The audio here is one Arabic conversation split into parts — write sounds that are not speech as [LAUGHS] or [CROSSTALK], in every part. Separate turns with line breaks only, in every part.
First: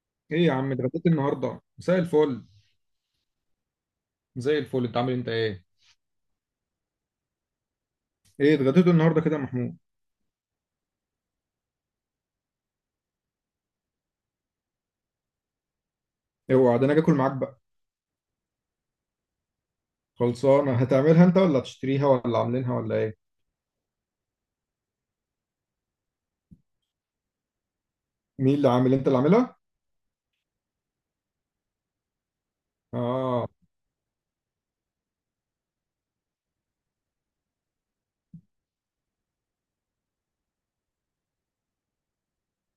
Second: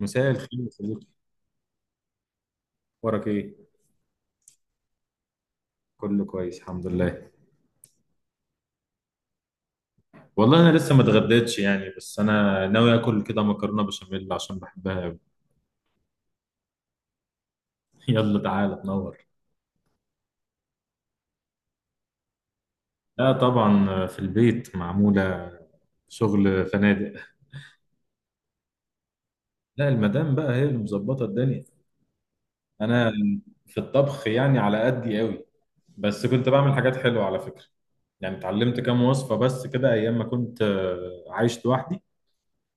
مساء
ايه
الخير
يا
يا
عم،
صديقي.
اتغديت النهارده؟ مساء الفل.
اخبارك ايه؟
زي الفل. انت عامل، انت ايه؟
كله كويس الحمد لله.
ايه، اتغديت النهارده كده يا محمود؟
والله انا لسه ما اتغديتش يعني، بس انا ناوي اكل كده مكرونه بشاميل عشان بحبها أوي.
اوعى ده انا اجي اكل معاك بقى.
[LAUGHS] يلا تعالى تنور.
خلصانه هتعملها انت ولا هتشتريها ولا عاملينها ولا ايه؟
لا طبعا في البيت معموله، شغل فنادق.
مين اللي عامل؟ انت اللي عاملها؟
لا المدام بقى هي اللي مظبطه الدنيا. انا
اه،
في الطبخ يعني على قدي قوي، بس كنت بعمل حاجات حلوه على فكره. يعني اتعلمت كام وصفه بس كده ايام ما كنت عايش لوحدي،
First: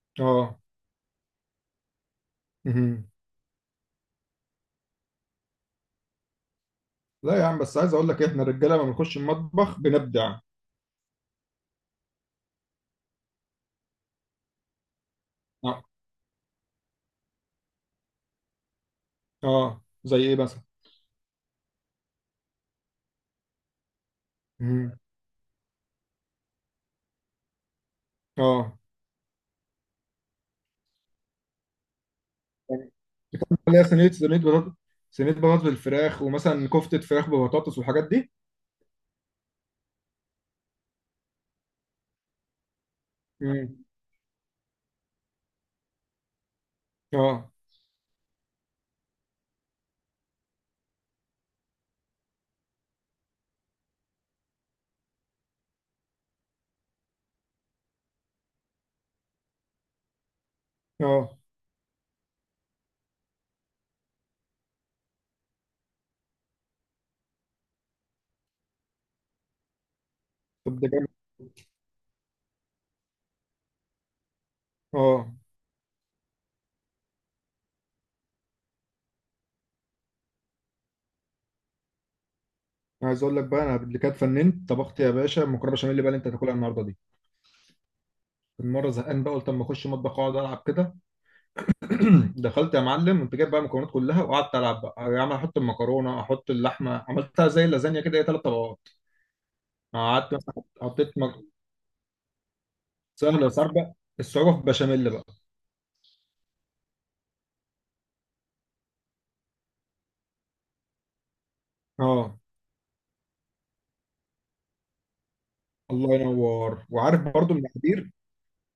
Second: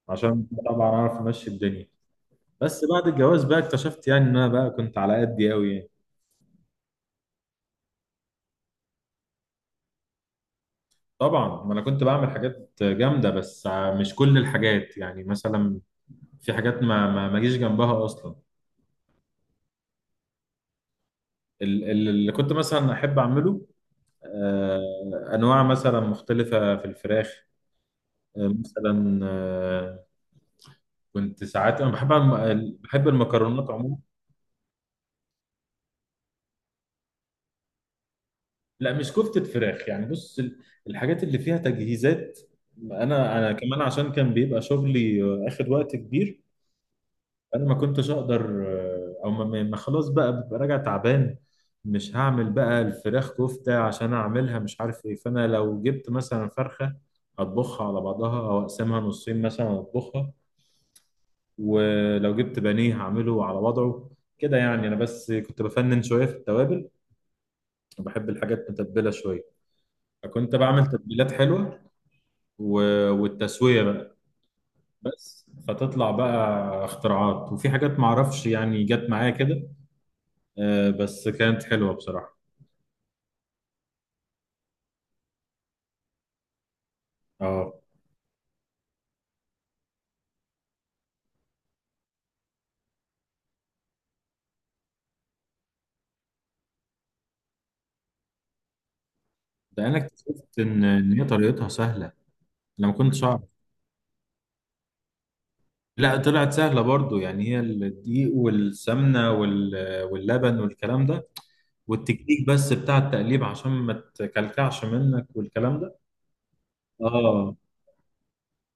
عشان
اه.
طبعا اعرف امشي الدنيا. بس بعد
مهم.
الجواز بقى اكتشفت يعني ان انا بقى كنت على قدي قوي يعني.
لا يا عم، بس عايز اقول لك إيه، احنا الرجاله لما بنخش المطبخ بنبدع.
طبعا ما انا كنت بعمل حاجات جامده، بس مش كل الحاجات. يعني مثلا
اه،
في حاجات ما جيش جنبها اصلا.
اه. زي ايه مثلا؟
اللي كنت مثلا احب اعمله،
مهم.
انواع مثلا مختلفه في الفراخ، آه،
اه.
مثلا آه، كنت ساعات انا بحب المكرونات
اللي هي
عموما.
صينيه بطاطس، صينيه بطاطس بالفراخ ومثلا كفته فراخ ببطاطس والحاجات دي.
لا مش كفتة فراخ، يعني بص، الحاجات اللي فيها تجهيزات، انا كمان
مم.
عشان كان بيبقى شغلي اخد وقت كبير.
اه،
انا ما كنتش اقدر، آه، او ما ما- ما خلاص بقى ببقى راجع تعبان، مش هعمل بقى الفراخ كفتة عشان اعملها مش عارف ايه. فانا لو جبت مثلا فرخة اطبخها على بعضها او اقسمها نصين مثلا اطبخها،
اه.
ولو جبت بانيه هعمله على وضعه كده. يعني انا بس كنت بفنن شوية في التوابل، وبحب الحاجات متبلة شوية، فكنت
طب
بعمل
ده جامد.
تتبيلات حلوة والتسوية بقى.
اه.
بس فتطلع بقى اختراعات، وفي حاجات معرفش يعني جت معايا كده، بس كانت حلوه بصراحه.
أنا عايز اقول لك بقى انا اللي كانت فننت طبخت يا باشا مكرونه بشاميل، اللي انت هتاكلها النهارده دي.
اه،
كنت مره زهقان بقى قلت اما اخش مطبخ اقعد العب كده. [CLEARS THROAT] دخلت يا معلم وانت جايب بقى المكونات كلها، وقعدت العب بقى يا عم، احط المكرونه احط اللحمه، عملتها زي اللازانيا كده، هي 3 طبقات.
ده انا
قعدت
اكتشفت
مثلا
ان
حطيت
ان هي
مك...
طريقتها سهله، انا ما كنتش اعرف.
سهله بس عارف بقى، الصعوبه في البشاميل بقى.
لا طلعت سهله برضو، يعني هي الدقيق والسمنه وال... واللبن والكلام ده،
اه.
والتكنيك بس بتاع التقليب عشان ما تكلكعش منك والكلام ده.
الله ينور، وعارف برضو
اه،
المقادير.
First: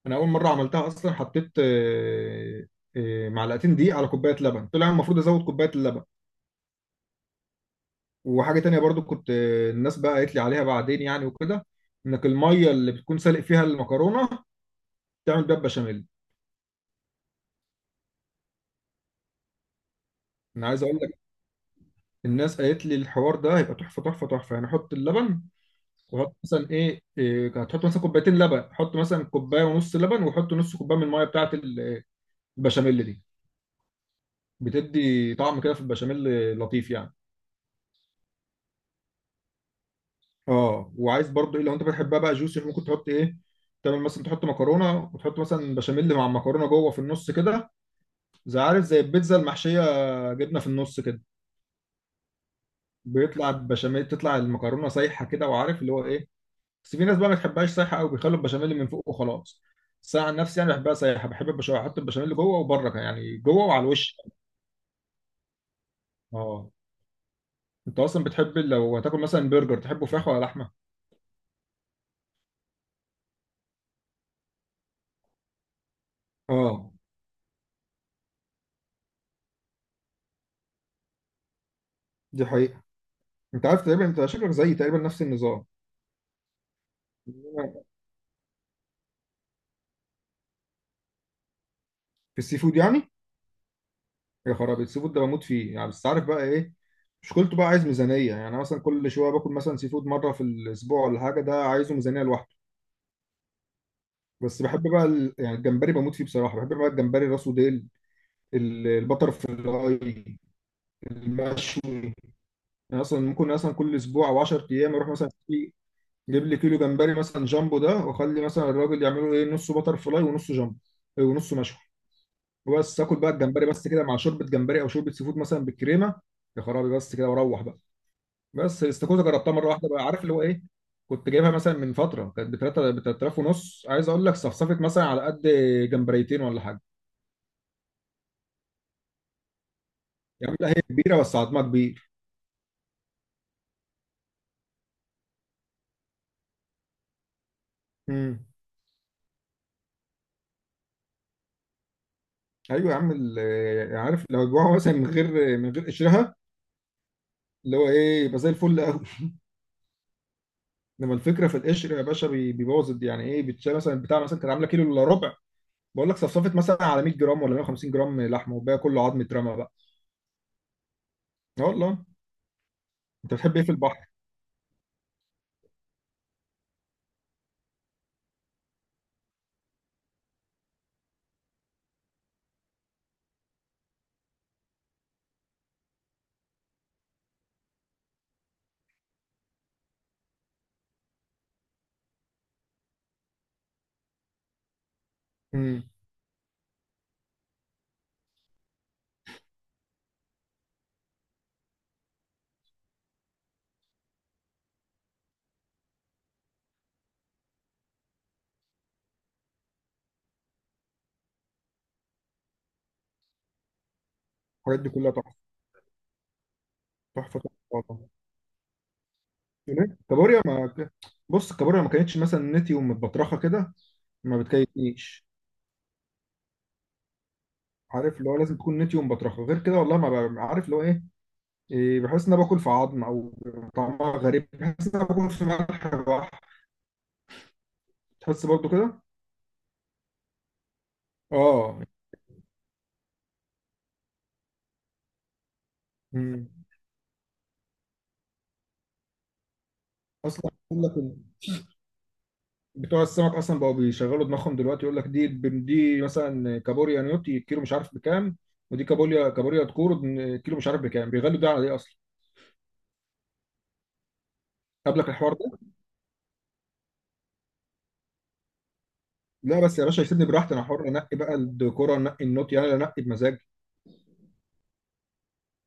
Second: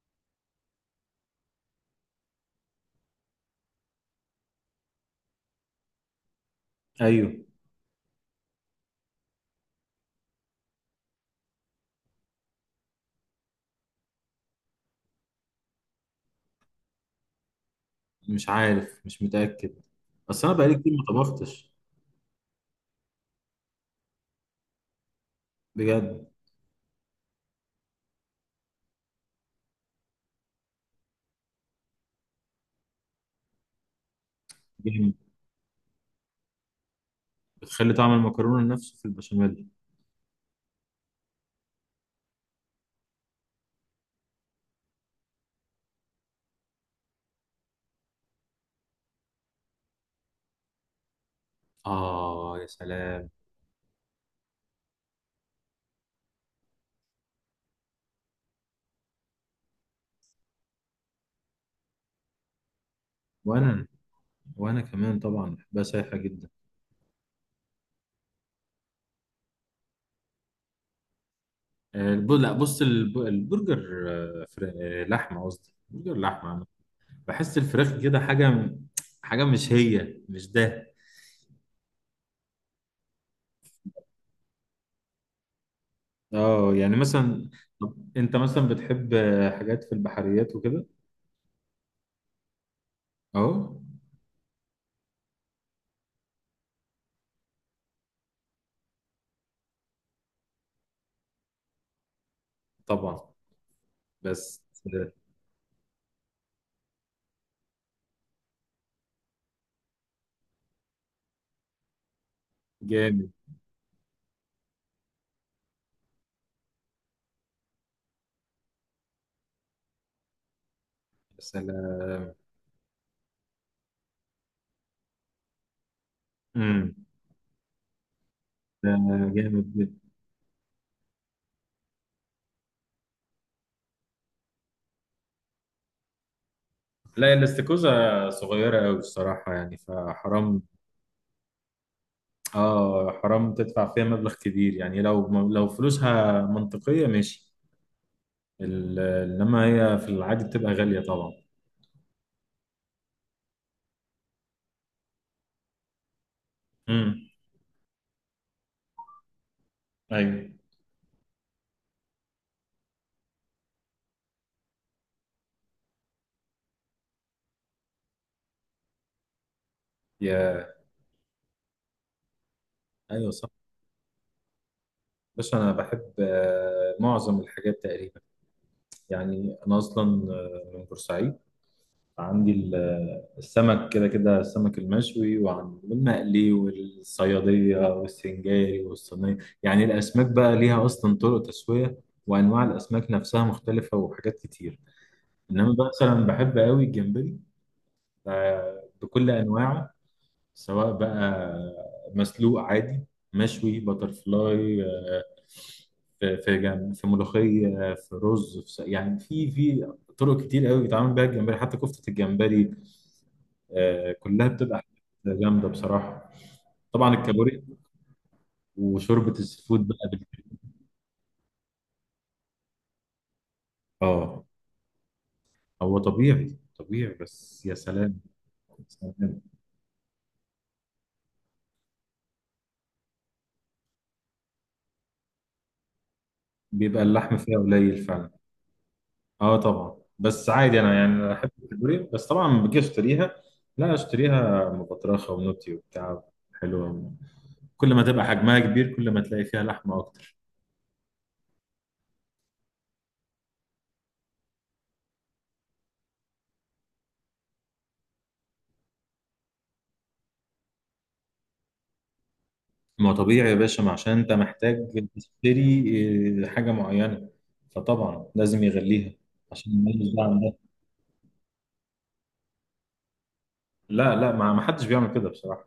انا اول مره عملتها اصلا حطيت معلقتين دقيق على كوبايه لبن، طلع المفروض ازود كوبايه اللبن.
ايوه،
وحاجة تانية برضو كنت الناس بقى قالت لي عليها بعدين يعني وكده، انك المية اللي بتكون سالق فيها المكرونة تعمل بيها بشاميل.
مش عارف، مش متاكد، بس انا
انا
بقالي
عايز
كتير
اقول
ما
لك،
طبختش.
الناس قالت لي الحوار ده هيبقى تحفة تحفة تحفة يعني، حط اللبن.
بجد.
وحط مثلا إيه هتحط مثلا كوبايتين لبن، حط مثلا كوباية ونص لبن، وحط نص كوباية من المية بتاعة ال- البشاميل دي.
جامد،
بتدي طعم كده في البشاميل لطيف يعني.
بتخلي طعم المكرونه نفسه في البشاميل.
اه، وعايز برضو ايه، لو انت بتحبها بقى جوسي ممكن تحط ايه، تعمل مثلا تحط مكرونة وتحط مثلا بشاميل مع المكرونة جوه في النص كده، زي عارف زي البيتزا المحشية، جبنة في النص كده.
اه يا سلام.
بيطلع بشاميل، تطلع المكرونة سايحة كده وعارف اللي هو ايه. بس في ناس بقى ما تحبهاش سايحة أوي، بيخلوا البشاميل من فوق وخلاص. بس أنا عن نفسي يعني بحبها سايحة، بحب البشاميل، أحط البشاميل جوه وبره كمان، يعني جوه وعلى
وانا،
الوش.
وانا كمان طبعا بحبها سايحه جدا.
اه. أنت أصلا بتحب لو هتاكل مثلا برجر، تحبه فراخ ولا لحمة؟
لا بص، الب- البرجر آه، فر- آه، لحمة قصدي برجر لحمة عامة.
اه.
بحس الفراخ كده حاجة، حاجة مش هي، مش ده.
دي حقيقة. أنت عارف تقريبا، أنت شكلك زيي تقريبا نفس النظام.
اه يعني مثلا، طب انت مثلا بتحب حاجات في البحريات وكده؟
في السي فود يعني.
اه،
يا خرابي، السي فود ده بموت فيه يعني، بس عارف بقى ايه، مشكلته بقى عايز ميزانيه يعني. أنا مثلا كل شويه باكل مثلا سي فود مره في الاسبوع ولا حاجه، ده عايزه ميزانيه لوحده.
طبعا. بس
بس بحب بقى
آه،
ال... يعني الجمبري بموت فيه بصراحه، بحب بقى الجمبري راسه ديل. ال- البتر فلاي المشوي. يعني اصلا
جامد.
ممكن مثلا كل اسبوع او 10 ايام اروح مثلا في، جيب لي كيلو جمبري مثلا جامبو ده، واخلي مثلا الراجل يعمله ايه، نصه بتر فلاي ونصه جامبو
يا
ونصه مشوي.
سلام.
وبس اكل بقى الجمبري بس كده مع شوربه جمبري او شوربه سي فود مثلا بالكريمه. يا خرابي
امم.
بس كده، واروح بقى. بس
ده
الاستاكوزا جربتها
جامد
مره واحده
جدا.
بقى، عارف اللي هو ايه، كنت جايبها مثلا من فتره، كانت ب 3 ب 3000 ونص، عايز اقول لك صفصفت مثلا على قد جمبريتين ولا حاجه.
لا الاستيكوزا صغيرة قوي الصراحة، يعني
يا عم
فحرام.
لا، هي كبيره بس عظمها كبير.
اه، حرام تدفع فيها مبلغ كبير، يعني لو فلوسها منطقية ماشي.
امم.
انما هي في العادي بتبقى غاليه طبعا.
ايوه يا عم، ال- يعني عارف، لو جوعوا مثلا من غير قشرها
امم.
اللي هو ايه، يبقى زي الفل قوي.
ايوه
انما الفكره في القشر يا باشا، بي- بيبوظ الد- يعني ايه، بتشيل مثلا بتاع مثلا كانت عامله كيلو الا ربع، بقول لك صفصفت مثلا على 100 جرام ولا 150 جرام لحمه، وباقي كله عظم اترمى بقى.
يا
اه والله.
ايوه
انت
صح.
بتحب ايه في البحر؟
بس انا بحب معظم الحاجات تقريبا. يعني انا اصلا من بورسعيد، عندي السمك كده كده، السمك المشوي والمقلي والصياديه والسنجاري والصينيه. يعني الاسماك بقى ليها اصلا طرق تسويه، وانواع الاسماك نفسها مختلفه وحاجات كتير. انما
امم.
بقى مثلا بحب قوي الجمبري، بكل انواعه، سواء بقى مسلوق عادي، مشوي بترفلاي، في ملوخية، في رز، يعني في طرق كتير قوي بيتعمل بيها الجمبري، حتى كفتة الجمبري. كلها
الحاجات
بتبقى
دي كلها تحفه،
حاجات جامدة بصراحة. طبعا
تحفه تحفه
الكابوريا،
والله.
وشوربة السفود
هناك
بقى
كابوريا
بالكريم.
ما، بص الكابوريا ما كانتش مثلا نتيوم متبطرخه كده، ما
اه،
بتكيفنيش.
هو طبيعي طبيعي، بس يا
عارف
سلام.
اللي هو لازم تكون
يا
نتيوم
سلام.
مبطرخه، غير كده والله ما ب- عارف اللي هو ايه. إيه، بحس ان انا باكل في عظم، او طعمها غريب، بحس ان انا باكل في ملح بحر.
بيبقى اللحم فيها قليل فعلا.
تحس برضو كده.
اه طبعا، بس عادي. انا يعني انا احب
اه.
الكابوريا، بس طبعا لما باجي اشتريها لا اشتريها مبطرخه ونوتي وبتاع،
أمم.
حلوه. كل ما تبقى حجمها كبير كل ما تلاقي فيها لحمه اكتر.
اصلا يقول لك إن بتوع السمك اصلا بقوا بيشغلوا دماغهم دلوقتي، يقول لك دي مثلا كابوريا نيوتي كيلو مش عارف بكام، ودي كابوريا تكورو كيلو مش عارف بكام، بيغلوا ده على ايه اصلا؟
ما هو طبيعي يا باشا، ما عشان انت محتاج
قبلك الحوار.
تشتري حاجه معينه، فطبعا لازم يغليها
لا
عشان
بس يا باشا
يميز ده
يسيبني
عن
براحتي،
ده.
انا حر، انقي بقى الديكور انقي النوت يعني انقي بمزاج.
لا لا، ما حدش بيعمل كده بصراحه،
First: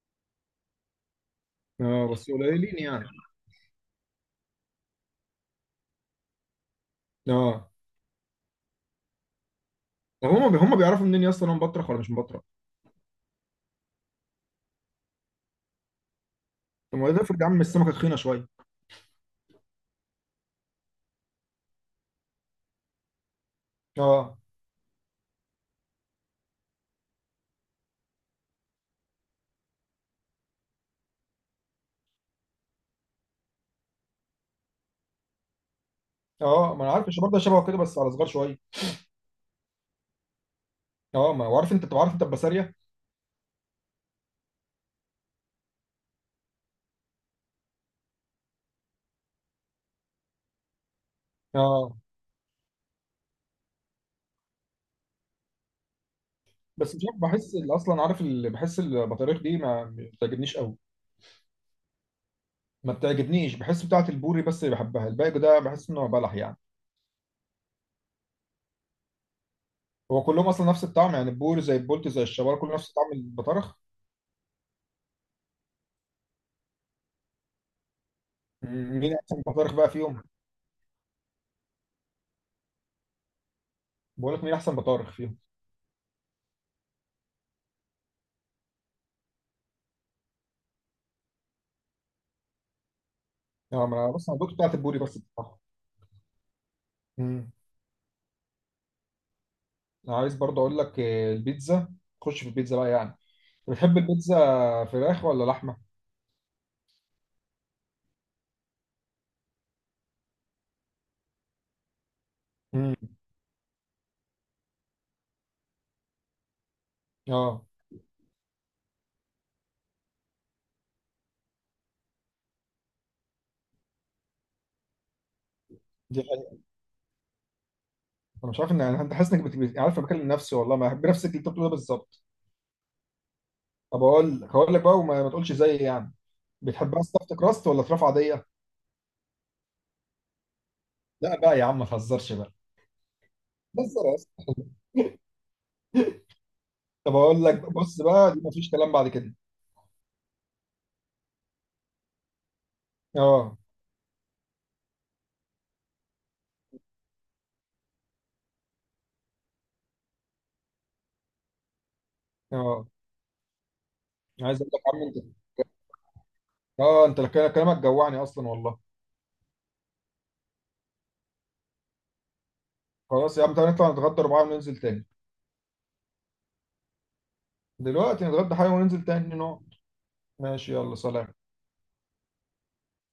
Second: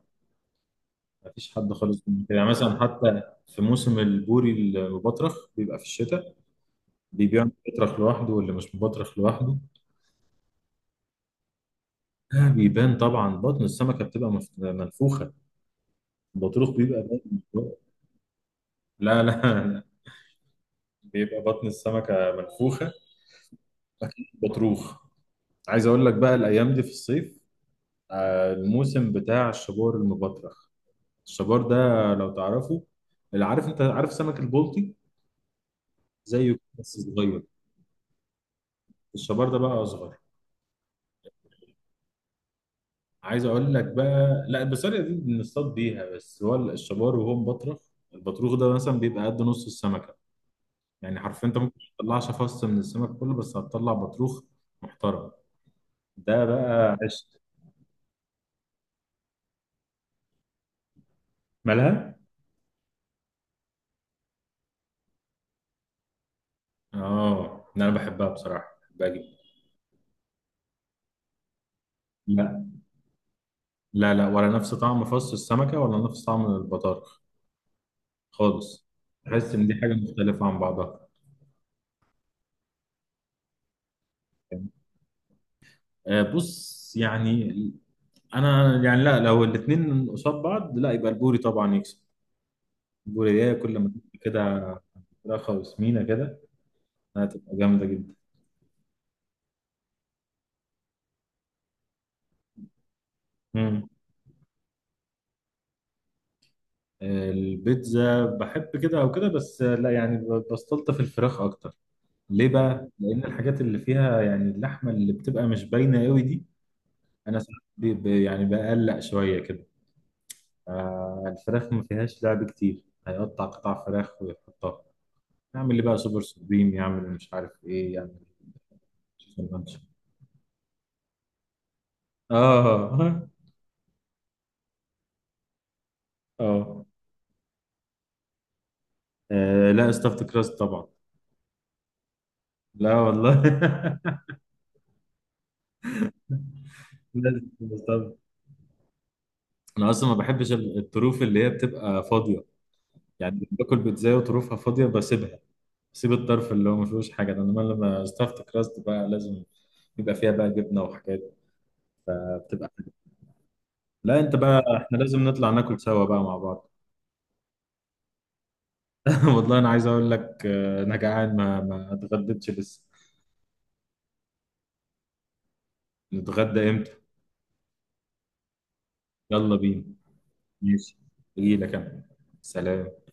ما فيش حد خالص
اه
بيعمل
بس
كده. يعني
قليلين
مثلا
يعني.
حتى في موسم البوري المبطرخ بيبقى في الشتاء، اللي بيبيع
اه.
مبطرخ لوحده واللي مش مبطرخ لوحده.
طب هم بيعرفوا منين يا اسطى، انا مبطرخ ولا مش مبطرخ؟
لا بيبان طبعا، بطن السمكة بتبقى منفوخة، البطروخ
طب
بيبقى
ما
باين
ده
من
افرض يا عم
جوه.
السمكه تخينه شويه.
لا لا لا، بيبقى بطن السمكة منفوخة،
اه.
بطروخ. عايز اقول لك بقى الايام دي في الصيف الموسم بتاع الشبار المبطرخ. الشبار ده لو تعرفه، اللي عارف، انت عارف سمك البلطي؟ زيه كده
اه ما انا
بس
عارف، الشباب ده
صغير.
شبهه كده بس على صغار شويه.
الشبار ده بقى اصغر.
اه ما هو عارف، انت بتبقى عارف انت البسارية.
عايز اقول لك بقى، لا البسارية دي بنصطاد بيها، بس هو الشبار وهو مبطرخ. البطروخ ده مثلا بيبقى قد نص السمكة، يعني حرفيا انت ممكن ما
اه
تطلعش فص من السمك كله، بس هتطلع بطروخ محترم. ده
بس
بقى
مش عارف،
عشت.
بحس اللي اصلا عارف، اللي بحس البطاريخ دي ما بتعجبنيش قوي.
مالها؟
ما بتعجبنيش، بحس بتاعه البوري بس اللي بحبها، الباقي ده بحس انه بلح يعني.
اه، إن انا بحبها بصراحه، بحبها جدا.
هو كلهم اصلا نفس الطعم يعني، البوري زي البولت زي الشبار
لا
كله نفس طعم البطارخ.
لا لا، ولا نفس طعم فص السمكه ولا نفس طعم البطارخ خالص،
مين احسن
تحس ان
بطارخ
دي
بقى
حاجه
فيهم؟
مختلفه عن بعضها.
بقول لك مين احسن بطارخ فيهم؟
آه بص يعني، انا يعني، لا لو الاثنين قصاد بعض لا يبقى البوري طبعا يكسب. البوري ده كل
يعني
ما
ما انا
تبقى
بص انا دوت
كده
بتاعت البوري بس
فراخه
بصراحه.
وسمينه كده
امم.
هتبقى جامده
انا عايز برضه اقول لك البيتزا، خش في البيتزا بقى يعني،
جدا.
بتحب البيتزا فراخ ولا لحمه؟
البيتزا بحب كده او كده، بس لا يعني بستلطف الفراخ اكتر، ليه بقى؟
امم.
لان الحاجات اللي فيها يعني اللحمه اللي بتبقى مش باينه قوي دي، انا ساعات
اه
يعني بقلق شويه كده. الفراخ ما فيهاش لعب كتير، هيقطع قطع فراخ ويحطها، يعمل لي بقى سوبر
دي حقيقة.
سوبريم، يعمل مش عارف ايه، يعمل
انا مش عارف ان انا، انت حاسس انك
تشيكن
بت-
رانش.
بت- عارف، أنا بكلم نفسي والله، ما بحب نفسك اللي انت بتقوله ده بالظبط.
اه [LAUGHS]
طب اقول لك، هقول لك بقى، وما ما تقولش زيي يعني.
اه.
بتحبها ستافت كراست ولا فراخ عاديه؟
لا استفت كراست طبعا.
لا بقى يا عم ما تهزرش بقى.
لا والله
بهزر
[LAUGHS]
اصلا. طب اقول
لازم
لك بص
stuffed.
بقى، دي ما فيش كلام بعد كده.
انا اصلا ما بحبش الطروف اللي هي بتبقى فاضيه، يعني
اه.
باكل بيتزا وطروفها فاضيه بسيبها، بسيب الطرف اللي هو ما فيهوش حاجه ده. انما لما ستافت كراست بقى لازم يبقى فيها بقى جبنه وحاجات، بقى بتبقى.
اه
لا انت
عايز
بقى
اقول لك
احنا
يا عم
لازم
انت،
نطلع ناكل سوا بقى مع بعض.
اه انت كلامك جوعني اصلا والله.
[LAUGHS] والله انا عايز اقول لك انا جعان، ما اتغديتش لسه.
خلاص يا عم تعالى نطلع نتغدى أربعة وننزل تاني.
نتغدى امتى؟
دلوقتي نتغدى حاجة وننزل تاني
يلا
نقعد.
بينا.
ماشي يلا
ماشي،
سلام.
اجي لك انا. سلام.